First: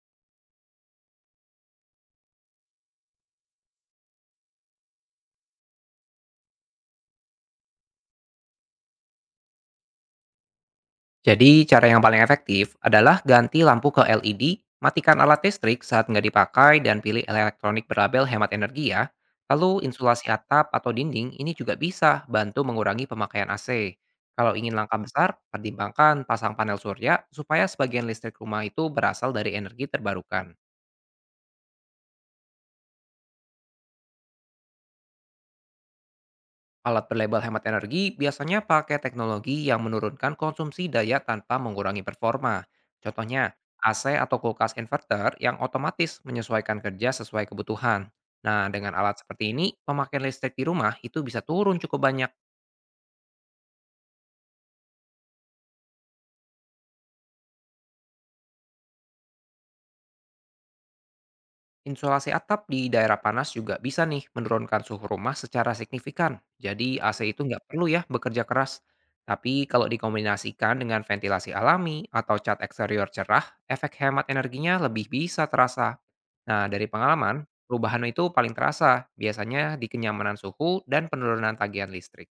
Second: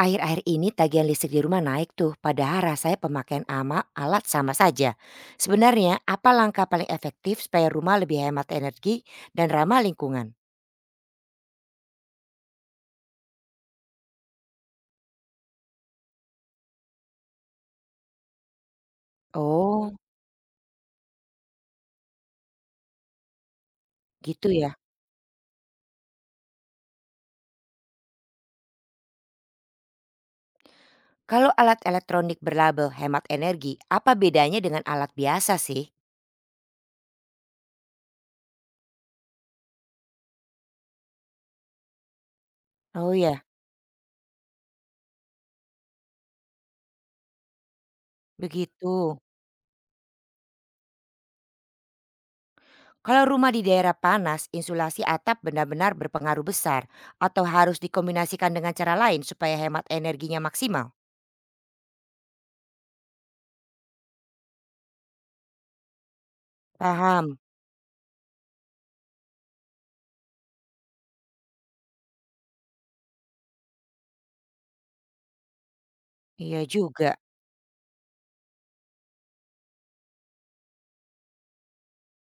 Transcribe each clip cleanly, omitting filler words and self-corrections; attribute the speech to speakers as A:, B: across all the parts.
A: Akhir-akhir ini tagihan listrik di rumah naik tuh, padahal rasanya pemakaian ama alat sama saja. Sebenarnya apa langkah paling efektif supaya rumah lebih hemat energi dan ramah lingkungan?
B: Jadi, cara yang paling efektif adalah ganti lampu ke LED, matikan alat listrik saat nggak dipakai, dan pilih elektronik berlabel hemat energi ya. Lalu,
A: Oh,
B: insulasi atap atau dinding ini juga bisa bantu mengurangi pemakaian AC.
A: gitu
B: Kalau
A: ya.
B: ingin langkah besar, pertimbangkan pasang panel surya supaya sebagian listrik rumah itu berasal dari energi terbarukan.
A: Kalau alat elektronik berlabel hemat energi, apa bedanya dengan alat biasa sih?
B: Alat berlabel hemat energi biasanya pakai teknologi yang menurunkan konsumsi daya tanpa mengurangi performa.
A: Oh ya,
B: Contohnya, AC atau kulkas inverter yang otomatis menyesuaikan kerja sesuai kebutuhan. Nah, dengan
A: begitu.
B: alat seperti ini, pemakaian listrik di rumah itu bisa turun cukup banyak.
A: Kalau rumah di daerah panas, insulasi atap benar-benar berpengaruh besar atau harus dikombinasikan dengan cara lain supaya hemat energinya maksimal.
B: Insulasi atap di daerah panas juga bisa nih menurunkan suhu rumah secara signifikan. Jadi AC
A: Paham?
B: itu nggak perlu ya bekerja keras. Tapi kalau dikombinasikan dengan ventilasi alami atau cat eksterior cerah, efek hemat energinya lebih bisa terasa.
A: Iya
B: Nah, dari
A: juga.
B: pengalaman, perubahan itu paling terasa, biasanya di kenyamanan suhu dan penurunan tagihan listrik.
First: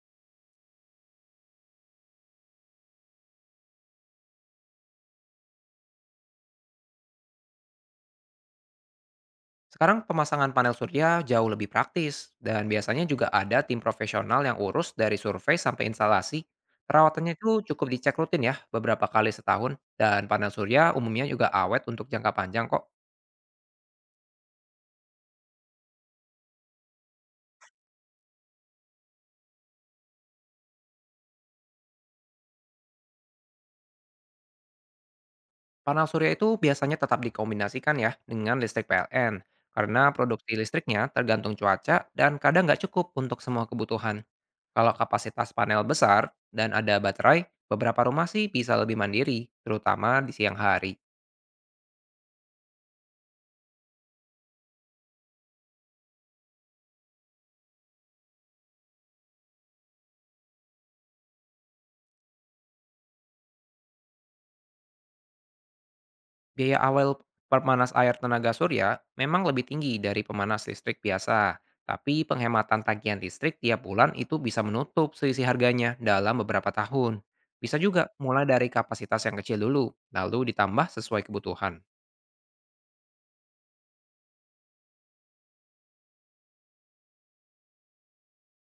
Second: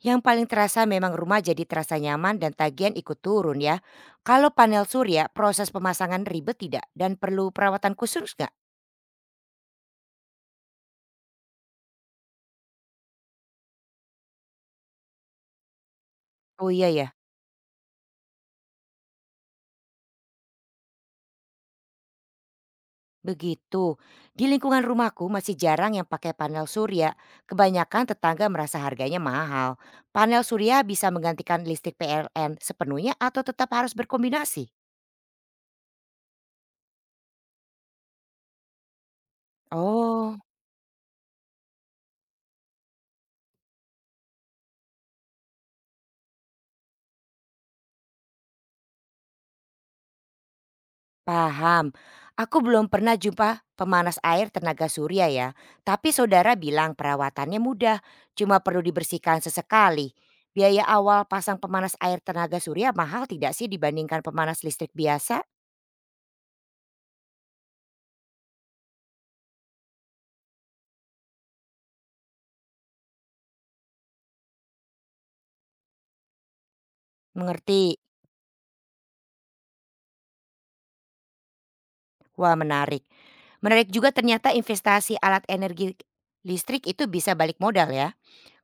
A: Yang paling terasa memang rumah jadi terasa nyaman dan tagihan ikut turun ya. Kalau panel surya, proses pemasangan ribet tidak dan perlu perawatan khusus nggak?
B: Sekarang pemasangan panel surya jauh lebih praktis dan biasanya juga ada tim profesional yang urus dari survei sampai instalasi.
A: Oh iya ya,
B: Perawatannya itu cukup dicek rutin ya beberapa kali setahun dan panel surya umumnya juga awet untuk jangka panjang kok.
A: begitu. Di lingkungan rumahku masih jarang yang pakai panel surya. Kebanyakan tetangga merasa harganya mahal. Panel surya bisa menggantikan listrik PLN sepenuhnya atau tetap harus berkombinasi?
B: Panel surya itu biasanya tetap dikombinasikan ya dengan listrik PLN karena
A: Oh,
B: produksi listriknya tergantung cuaca dan kadang nggak cukup untuk semua kebutuhan. Kalau kapasitas panel besar dan ada baterai, beberapa rumah sih bisa lebih mandiri, terutama di siang hari.
A: paham. Aku belum pernah jumpa pemanas air tenaga surya ya. Tapi saudara bilang perawatannya mudah, cuma perlu dibersihkan sesekali. Biaya awal pasang pemanas air tenaga surya mahal tidak sih dibandingkan pemanas listrik biasa?
B: Biaya awal pemanas air tenaga surya memang lebih tinggi dari pemanas listrik biasa, tapi penghematan tagihan listrik tiap bulan itu bisa menutup selisih harganya dalam beberapa tahun. Bisa
A: Mengerti?
B: juga mulai dari kapasitas yang kecil dulu, lalu ditambah sesuai kebutuhan.
A: Wah, menarik. Menarik juga ternyata investasi alat energi listrik itu bisa balik modal ya.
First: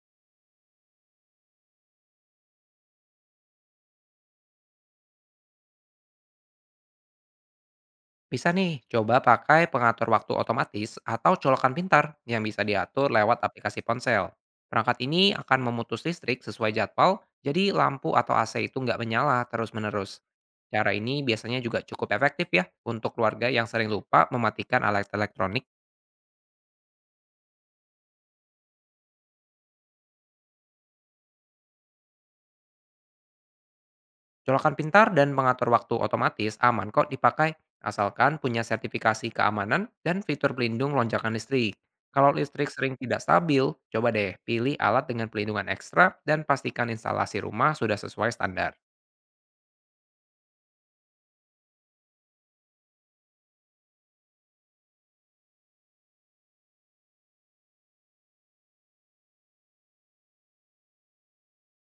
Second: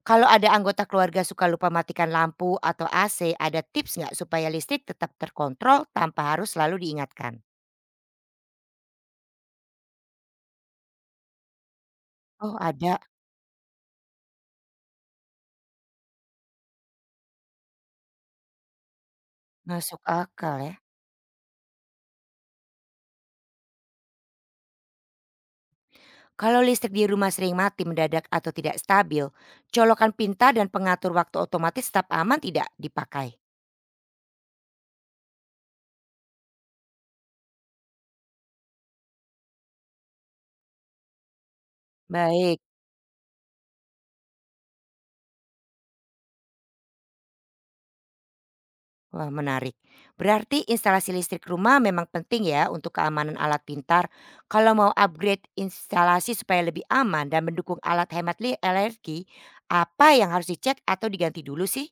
A: Kalau ada anggota keluarga suka lupa matikan lampu atau AC, ada tips nggak supaya listrik tetap terkontrol tanpa harus selalu diingatkan?
B: Bisa nih, coba pakai pengatur waktu otomatis atau colokan pintar yang
A: Oh,
B: bisa
A: ada.
B: diatur lewat aplikasi ponsel. Perangkat ini akan memutus listrik sesuai jadwal, jadi lampu atau AC itu nggak menyala
A: Masuk
B: terus-menerus.
A: akal ya.
B: Cara ini biasanya juga cukup efektif ya untuk keluarga yang sering lupa mematikan alat elektronik.
A: Kalau listrik di rumah sering mati mendadak atau tidak stabil, colokan pinta dan pengatur waktu otomatis tetap aman tidak dipakai?
B: Colokan pintar dan pengatur waktu otomatis aman kok dipakai, asalkan punya sertifikasi keamanan dan fitur pelindung lonjakan listrik. Kalau
A: Baik,
B: listrik sering tidak stabil, coba deh pilih alat dengan pelindungan ekstra dan pastikan instalasi rumah sudah sesuai standar.
A: wah, menarik. Berarti instalasi listrik rumah memang penting ya untuk keamanan alat pintar. Kalau mau upgrade instalasi supaya lebih aman dan mendukung alat hemat energi, apa yang harus dicek atau diganti dulu sih?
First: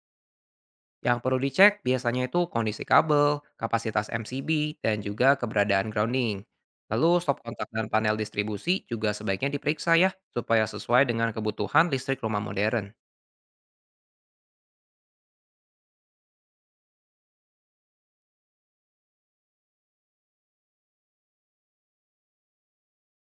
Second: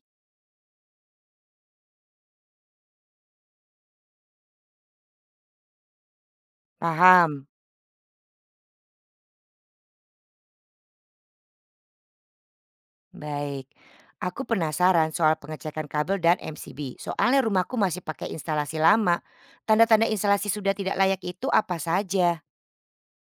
B: Yang perlu dicek biasanya itu kondisi kabel, kapasitas MCB, dan juga keberadaan grounding. Lalu stop
A: Paham.
B: kontak dan panel distribusi juga sebaiknya diperiksa ya, supaya sesuai dengan kebutuhan listrik rumah modern.
A: Baik, aku penasaran soal pengecekan kabel dan MCB. Soalnya rumahku masih pakai instalasi lama. Tanda-tanda instalasi sudah tidak layak itu apa saja?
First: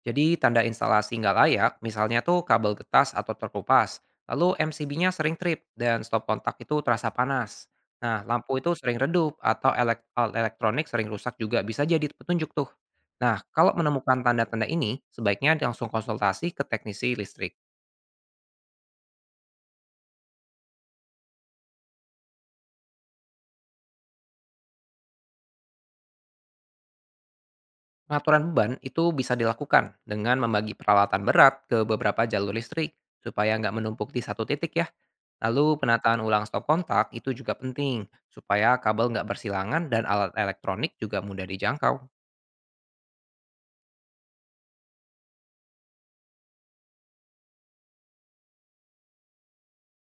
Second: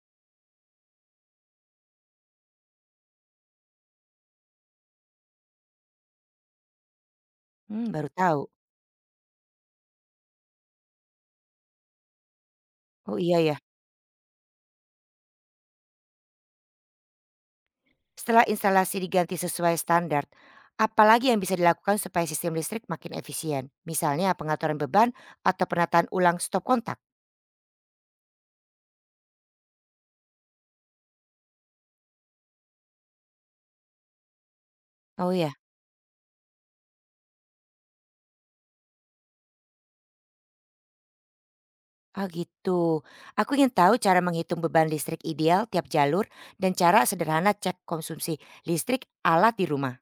B: Jadi tanda instalasi nggak layak, misalnya tuh kabel getas atau terkupas, lalu MCB-nya sering trip dan stop kontak itu terasa panas.
A: Hmm, baru
B: Nah,
A: tahu.
B: lampu itu sering redup atau alat elektronik sering rusak juga bisa jadi petunjuk tuh.
A: Oh
B: Nah,
A: iya ya.
B: kalau menemukan tanda-tanda ini, sebaiknya langsung konsultasi ke teknisi listrik.
A: Setelah instalasi diganti sesuai standar, apalagi yang bisa dilakukan supaya sistem listrik makin efisien? Misalnya pengaturan beban atau penataan ulang stop kontak.
B: Pengaturan beban itu bisa dilakukan dengan membagi peralatan berat ke beberapa jalur listrik supaya nggak menumpuk di satu titik ya.
A: Oh iya,
B: Lalu penataan ulang stop kontak itu juga penting supaya kabel nggak bersilangan dan alat elektronik juga mudah dijangkau.
A: ah gitu. Aku ingin tahu cara menghitung beban listrik ideal tiap jalur dan cara sederhana cek konsumsi listrik alat di rumah.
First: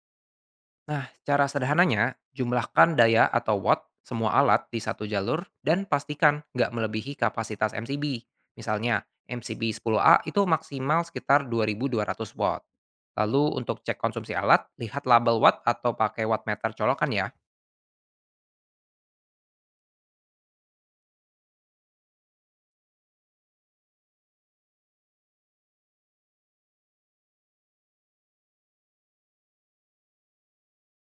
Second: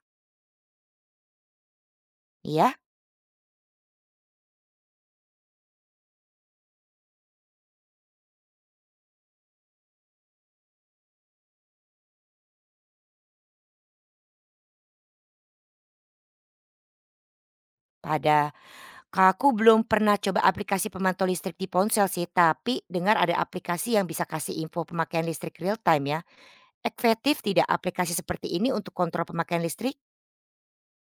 B: Nah, cara sederhananya,
A: Iya?
B: jumlahkan daya atau watt semua alat di satu jalur dan pastikan nggak melebihi kapasitas MCB. Misalnya, MCB 10A itu maksimal sekitar 2.200 watt. Lalu untuk cek konsumsi alat, lihat label watt atau pakai wattmeter colokan ya.
A: Pada, Kak, aku belum pernah coba aplikasi pemantau listrik di ponsel sih, tapi dengar ada aplikasi yang bisa kasih info pemakaian listrik real time ya. Efektif tidak aplikasi seperti ini untuk kontrol pemakaian listrik?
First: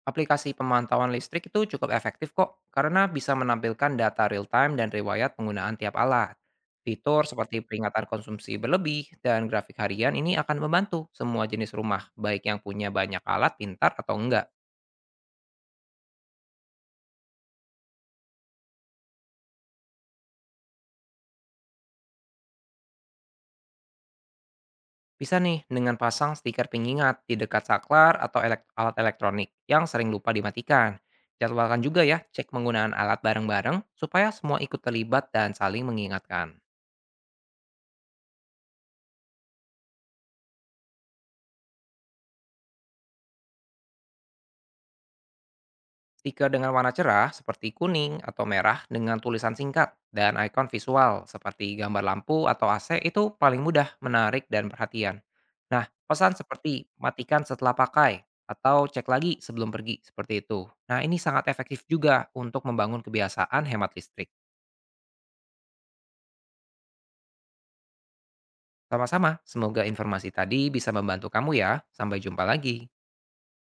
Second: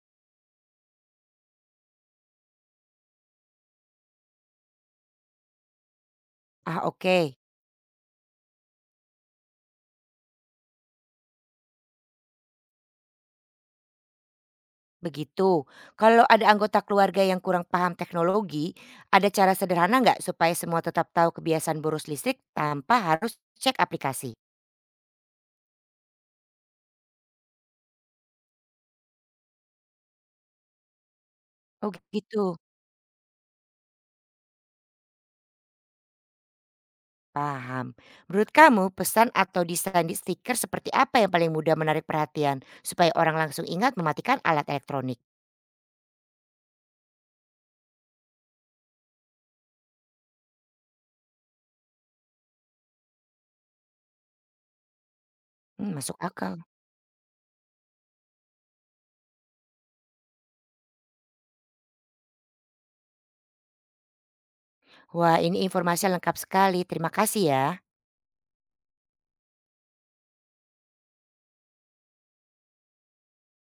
B: Aplikasi pemantauan listrik itu cukup efektif kok karena bisa menampilkan data real time dan riwayat penggunaan tiap alat.
A: Ah,
B: Fitur
A: oke.
B: seperti peringatan konsumsi berlebih dan grafik harian ini akan membantu semua jenis rumah, baik yang punya banyak alat pintar atau enggak.
A: Begitu. Kalau ada anggota keluarga yang kurang paham teknologi, ada cara sederhana nggak supaya semua tetap tahu kebiasaan boros listrik tanpa harus cek aplikasi?
B: Bisa nih dengan pasang stiker pengingat di dekat saklar atau alat elektronik yang sering lupa dimatikan. Jadwalkan
A: Oh
B: juga ya cek
A: gitu.
B: penggunaan alat bareng-bareng supaya semua ikut terlibat dan saling mengingatkan.
A: Paham. Menurut kamu, pesan atau desain di stiker seperti apa yang paling mudah menarik perhatian supaya orang langsung ingat mematikan alat elektronik?
B: Stiker dengan warna cerah seperti kuning atau merah dengan tulisan singkat dan ikon visual seperti gambar lampu atau AC itu paling mudah menarik dan perhatian. Nah,
A: Hmm, masuk
B: pesan
A: akal.
B: seperti matikan setelah pakai atau cek lagi sebelum pergi seperti itu. Nah, ini sangat efektif juga untuk membangun kebiasaan hemat listrik.
A: Wah, ini informasi lengkap sekali. Terima kasih ya.
B: Sama-sama, semoga informasi tadi bisa membantu kamu ya. Sampai jumpa lagi.